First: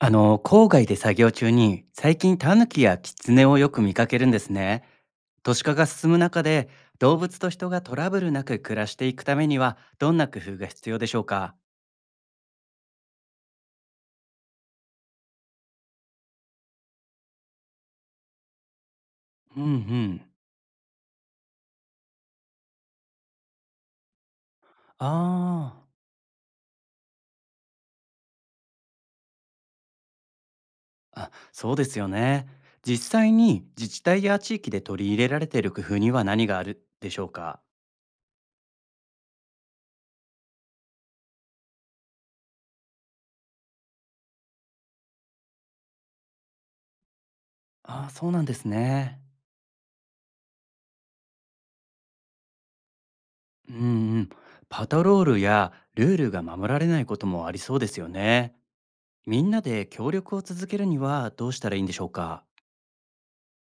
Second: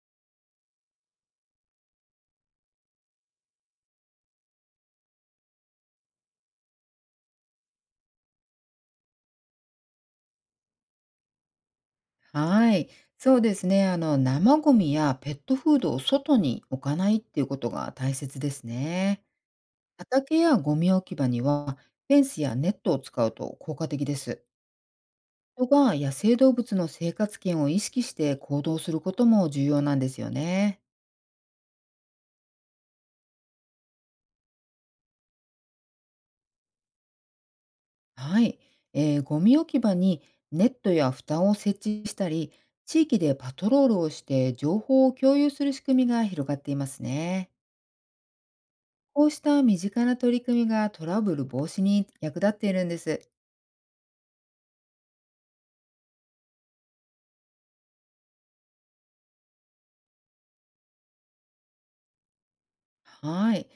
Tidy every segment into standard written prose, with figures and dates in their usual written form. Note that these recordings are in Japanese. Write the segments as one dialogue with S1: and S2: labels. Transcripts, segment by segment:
S1: 郊外で作業中に最近タヌキやキツネをよく見かけるんですね。都市化が進む中で動物と人がトラブルなく暮らしていくためにはどんな工夫が必要でしょうか？
S2: はい、そうですね。生ゴミやペットフードを外に置かないっていうことが大切ですね。
S1: うんうん。
S2: 畑やゴミ置き場にはフェンスやネットを使うと効果的です。
S1: あ
S2: 人
S1: ー、
S2: が野生動物の生活圏を意識して行動することも重要なんですよね。
S1: あ、そうですよね。実際に自治体や地域で取り入れられている工夫には何があるでしょうか？
S2: はい、ゴミ置き場にネットや蓋を設置したり、地域でパトロールをして情報を共有する仕組みが広がっていますね。
S1: ああ、そうなんですね。
S2: こうした身近な取り組みがトラブル防止に役立っているんです。
S1: うんうん。パトロールやルールが守られないこともありそうですよね。みんなで協力を続けるにはどうしたらいいんでしょうか？
S2: はい。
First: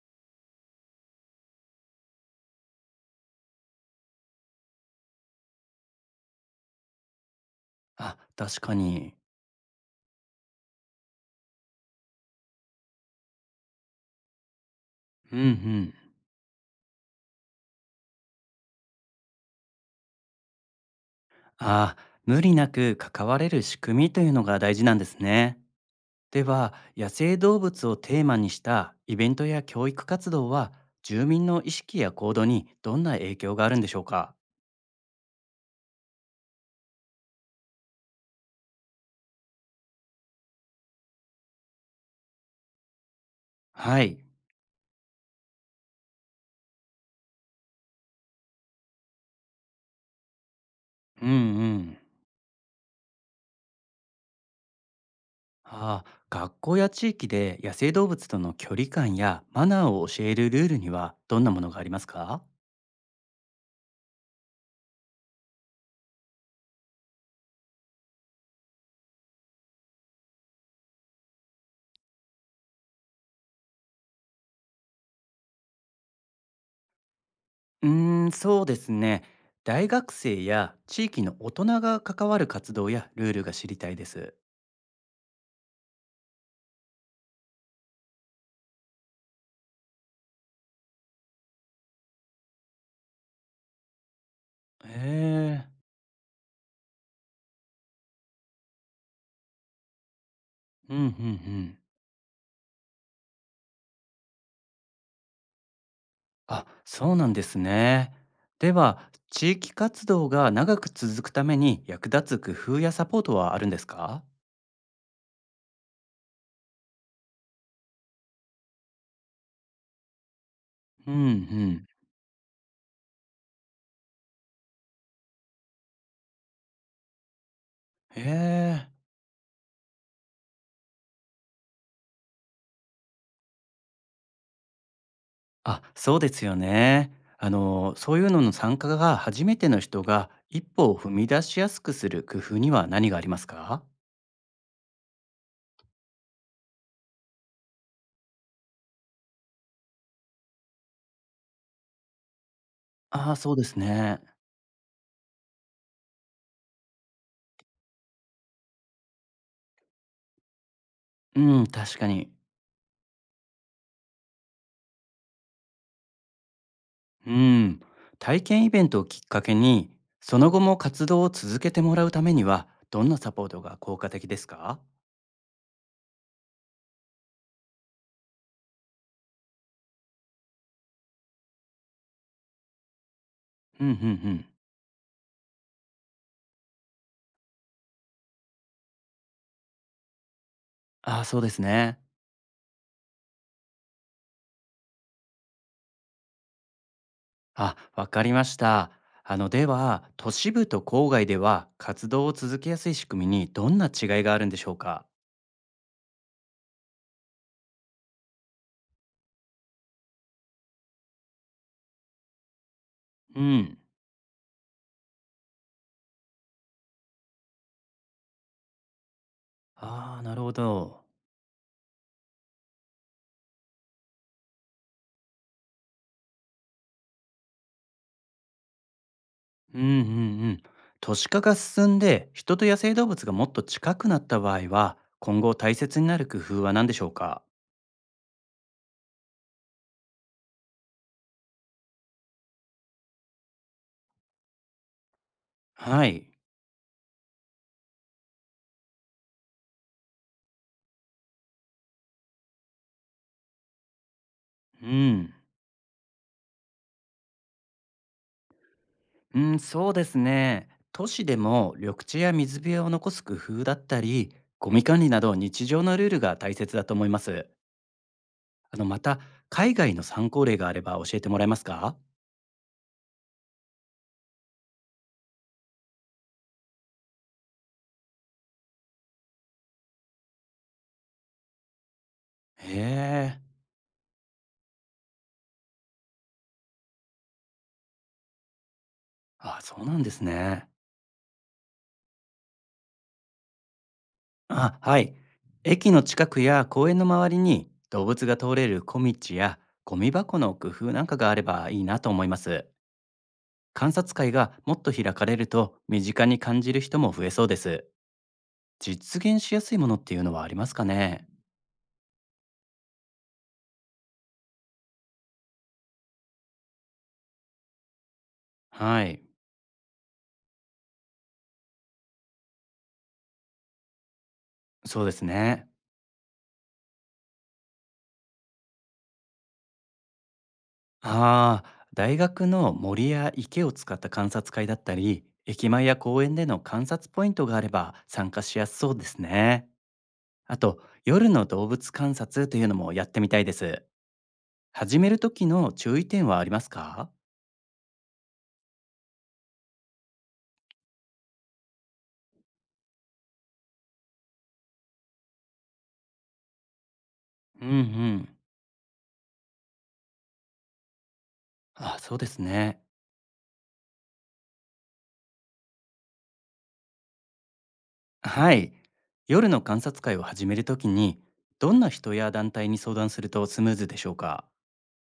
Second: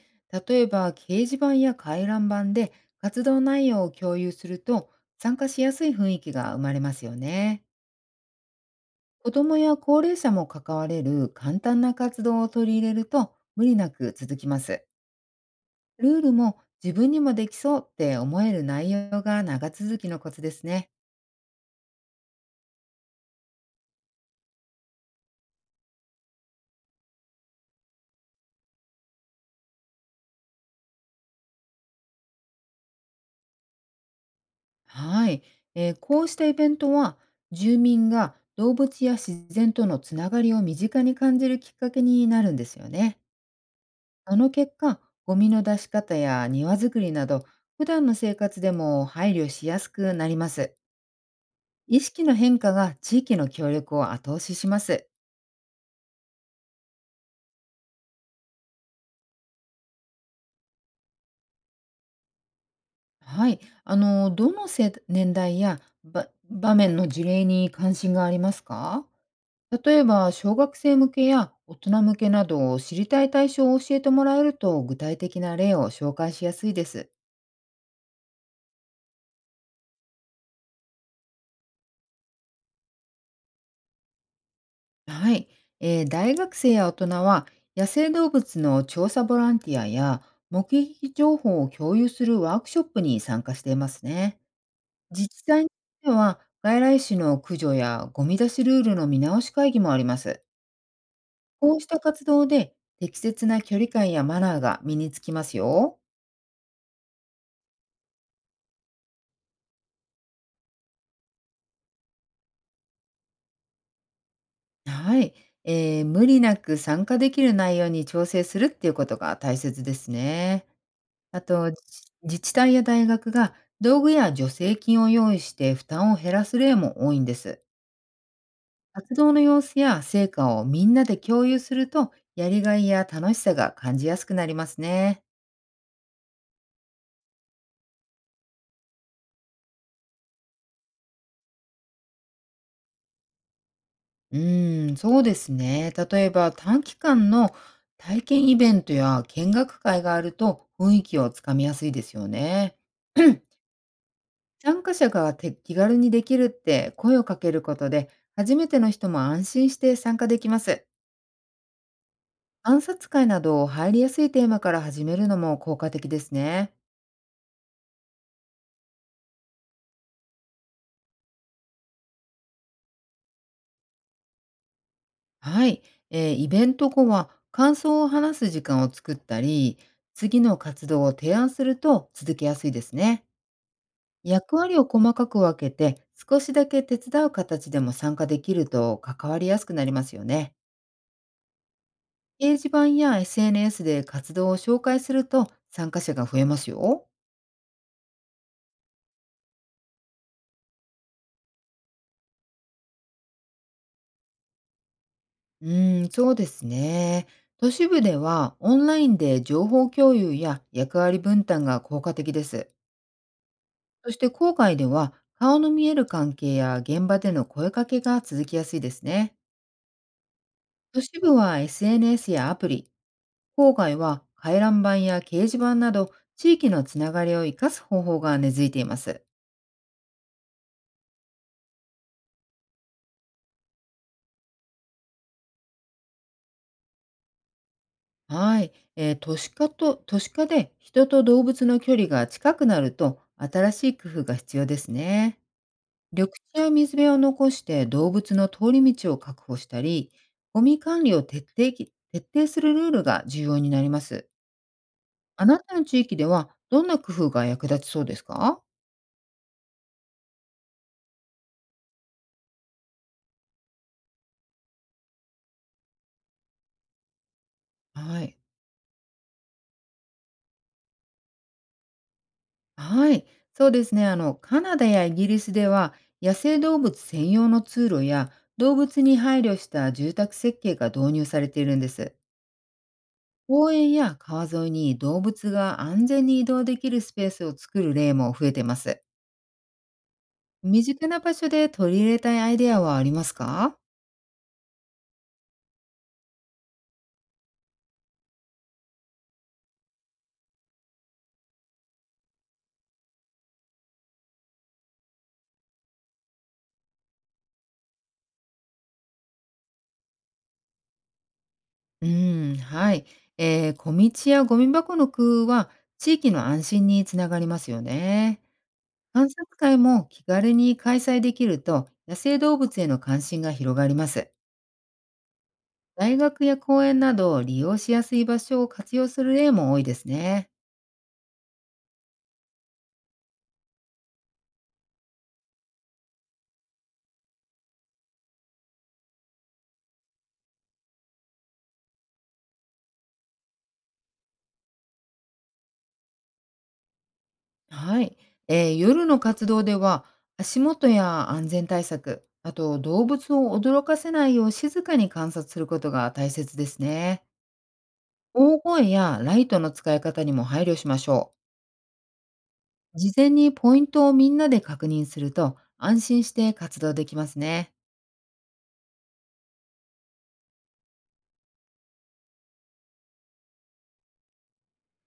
S2: 例えば、掲示板や回覧板で活動内容を共有すると、参加しやすい雰囲気が生まれますよね。
S1: あ、確かに。
S2: 子どもや高齢者も関われる簡単な活動を取り入れると、無理なく続きます。
S1: うんうん。
S2: ルールも自分にもできそうって思える内容が長続きのコツですね。
S1: あ、無理なく関われる仕組みというのが大事なんですね。では、野生動物をテーマにしたイベントや教育活動は、住民の意識や行動にどんな影響があるんでしょうか？
S2: はい、こうしたイベントは住民が動物や自然とのつながりを身近に感じるきっかけになるんですよね。
S1: はい。
S2: その結果、ゴミの出し方や庭作りなど、普段の生活でも配慮しやすくなります。
S1: うんうん。
S2: 意識の変化が地域の協力を後押しします。
S1: ああ、学校や地域で野生動物との距離感やマナーを教えるルールにはどんなものがありますか？
S2: はい、どの世年代やば場面の事例に関心がありますか？例えば、小学生向けや大人向けなど、知りたい対象を教えてもらえると、具体的な例を紹介しやすいです。
S1: うーん、そうですね。大学生や地域の大人が関わる活動やルールが知りたいです。
S2: はい。大学生や大人は、野生動物の調査ボランティアや、目撃情報を共有するワークショップに参加していますね。
S1: へ
S2: 自治体によ
S1: え。
S2: っては、外来種の駆除やゴミ出しルールの見直し会議もあります。
S1: うんうんうん。
S2: こうした活動で、適切な距離感やマナーが身につきますよ。
S1: あ、そうなんですね。では、地域活動が長く続くために役立つ工夫やサポートはあるんですか？
S2: はい。無理なく参加できる内容に調整するっていうことが大切ですね。
S1: うんう
S2: あと、自
S1: ん。
S2: 自治体や大学が道具や助成金を用意して負担を減らす例も多いんです。
S1: へえ。
S2: 活動の様子や成果をみんなで共有すると、やりがいや楽しさが感じやすくなりますね。
S1: あ、そうですよね。そういうのの参加が初めての人が一歩を踏み出しやすくする工夫には何がありますか？
S2: うーん、そうですね。例えば短期間の体験イベントや見学会があると雰囲気をつかみやすいですよね。
S1: ああー、そう ですね。
S2: 参加者が手気軽にできるって声をかけることで、初めての人も安心して参加できます。
S1: うん、確かに。
S2: 暗殺会など入りやすいテーマから始めるのも効果的ですね。
S1: うん。体験イベントをきっかけに、その後も活動を続けてもらうためには、どんなサポートが効果的ですか？
S2: はい、イベント後は感想を話す時間を作ったり、次の活動を提案すると続けやすいですね。
S1: うんうんうん。
S2: 役割を細かく分けて少しだけ手伝う形でも参加できると関わりやすくなりますよね。
S1: ああ、そうですね。
S2: 掲示板や SNS で活動を紹介すると参加者が増えますよ。
S1: あ、わかりました。あの、では、都市部と郊外では、活動を続けやすい仕組みにどんな違いがあるんでしょうか？
S2: うーん、そうですね。都市部ではオンラインで情報共有や役割分担が効果的です。
S1: うん。
S2: そして郊外では顔の見える関係や現場での声かけが続きやすいですね。
S1: ああ、なるほ
S2: 都
S1: ど。
S2: 市部は SNS やアプリ、郊外は回覧板や掲示板など地域のつながりを生かす方法が根付いています。
S1: うんうんうん。都市化が進んで、人と野生動物がもっと近くなった場合は、今後大切になる工夫は何でしょうか？
S2: はい、都市化で人と動物の距離が近くなると新しい工夫が必要ですね。
S1: はい。
S2: 緑地や水辺を残して動物の通り道を確保したり、ゴミ管理を徹底するルールが重要になります。
S1: うん。
S2: あなたの地域ではどんな工夫が役立ちそうですか？
S1: うん、そうですね。都市でも緑地や水辺を残す工夫だったり、ゴミ管理など日常のルールが大切だと思います。
S2: はい、
S1: あの、また、海外の参考例があれば教えてもらえますか？
S2: はい、そうですね。カナダやイギリスでは野生動物専用の通路や動物に配慮した住宅設計が導入されているんです。
S1: へえ。
S2: 公園や川沿いに動物が安全に移動できるスペースを作る例も増えてます。
S1: あ、そうなんですね。
S2: 身近な場所で取り入れたいアイデアはありますか？
S1: あ、はい。駅の近くや公園の周りに動物が通れる小道やゴミ箱の工夫なんかがあればいいなと思います。観察会がもっと開かれると身近に感じる人も増えそうです。実現しやすいものっていうのはありますかね？
S2: うん、はい。小道やゴミ箱の工夫は地域の安心につながりますよね。
S1: はい、
S2: 観察会も気軽に開催できると野生動物への関心が広がります。
S1: そうですね。
S2: 大学や公園など利用しやすい場所を活用する例も多いですね。
S1: ああ、大学の森や池を使った観察会だったり、駅前や公園での観察ポイントがあれば参加しやすそうですね。あと、夜の動物観察というのもやってみたいです。始める時の注意点はありますか？
S2: はい、夜の活動では足元や安全対策、あと動物を驚かせないよう静かに観察することが大切ですね。
S1: うんうん。
S2: 大声やライトの使い方にも配慮しましょ
S1: あ、そうですね。
S2: う。事前にポイントをみんなで確認すると安心して活動できますね。
S1: はい。夜の観察会を始めるときに、どんな人や団体に相談するとスムーズでしょうか？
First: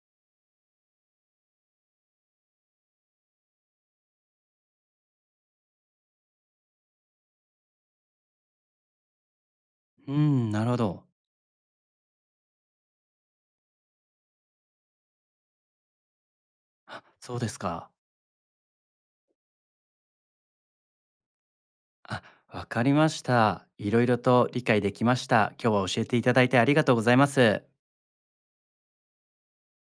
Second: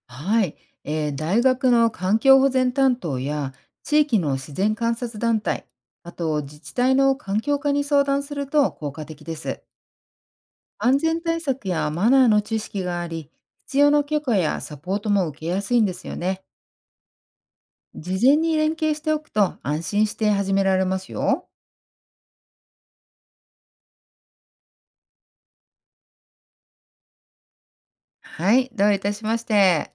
S2: はい、大学の環境保全担当や地域の自然観察団体、あと自治体の環境課に相談すると効果的です。
S1: うん、なるほ
S2: 安
S1: ど。
S2: 全対策やマナーの知識があり、必要な許可やサポートも受けやすいんですよね。
S1: あ、そうですか。
S2: 事前に連携しておくと安心して始められますよ。
S1: あ、わかりました。いろいろと理解できました。今日は教えていただいてありがとうございます。
S2: はい、どういたしまして。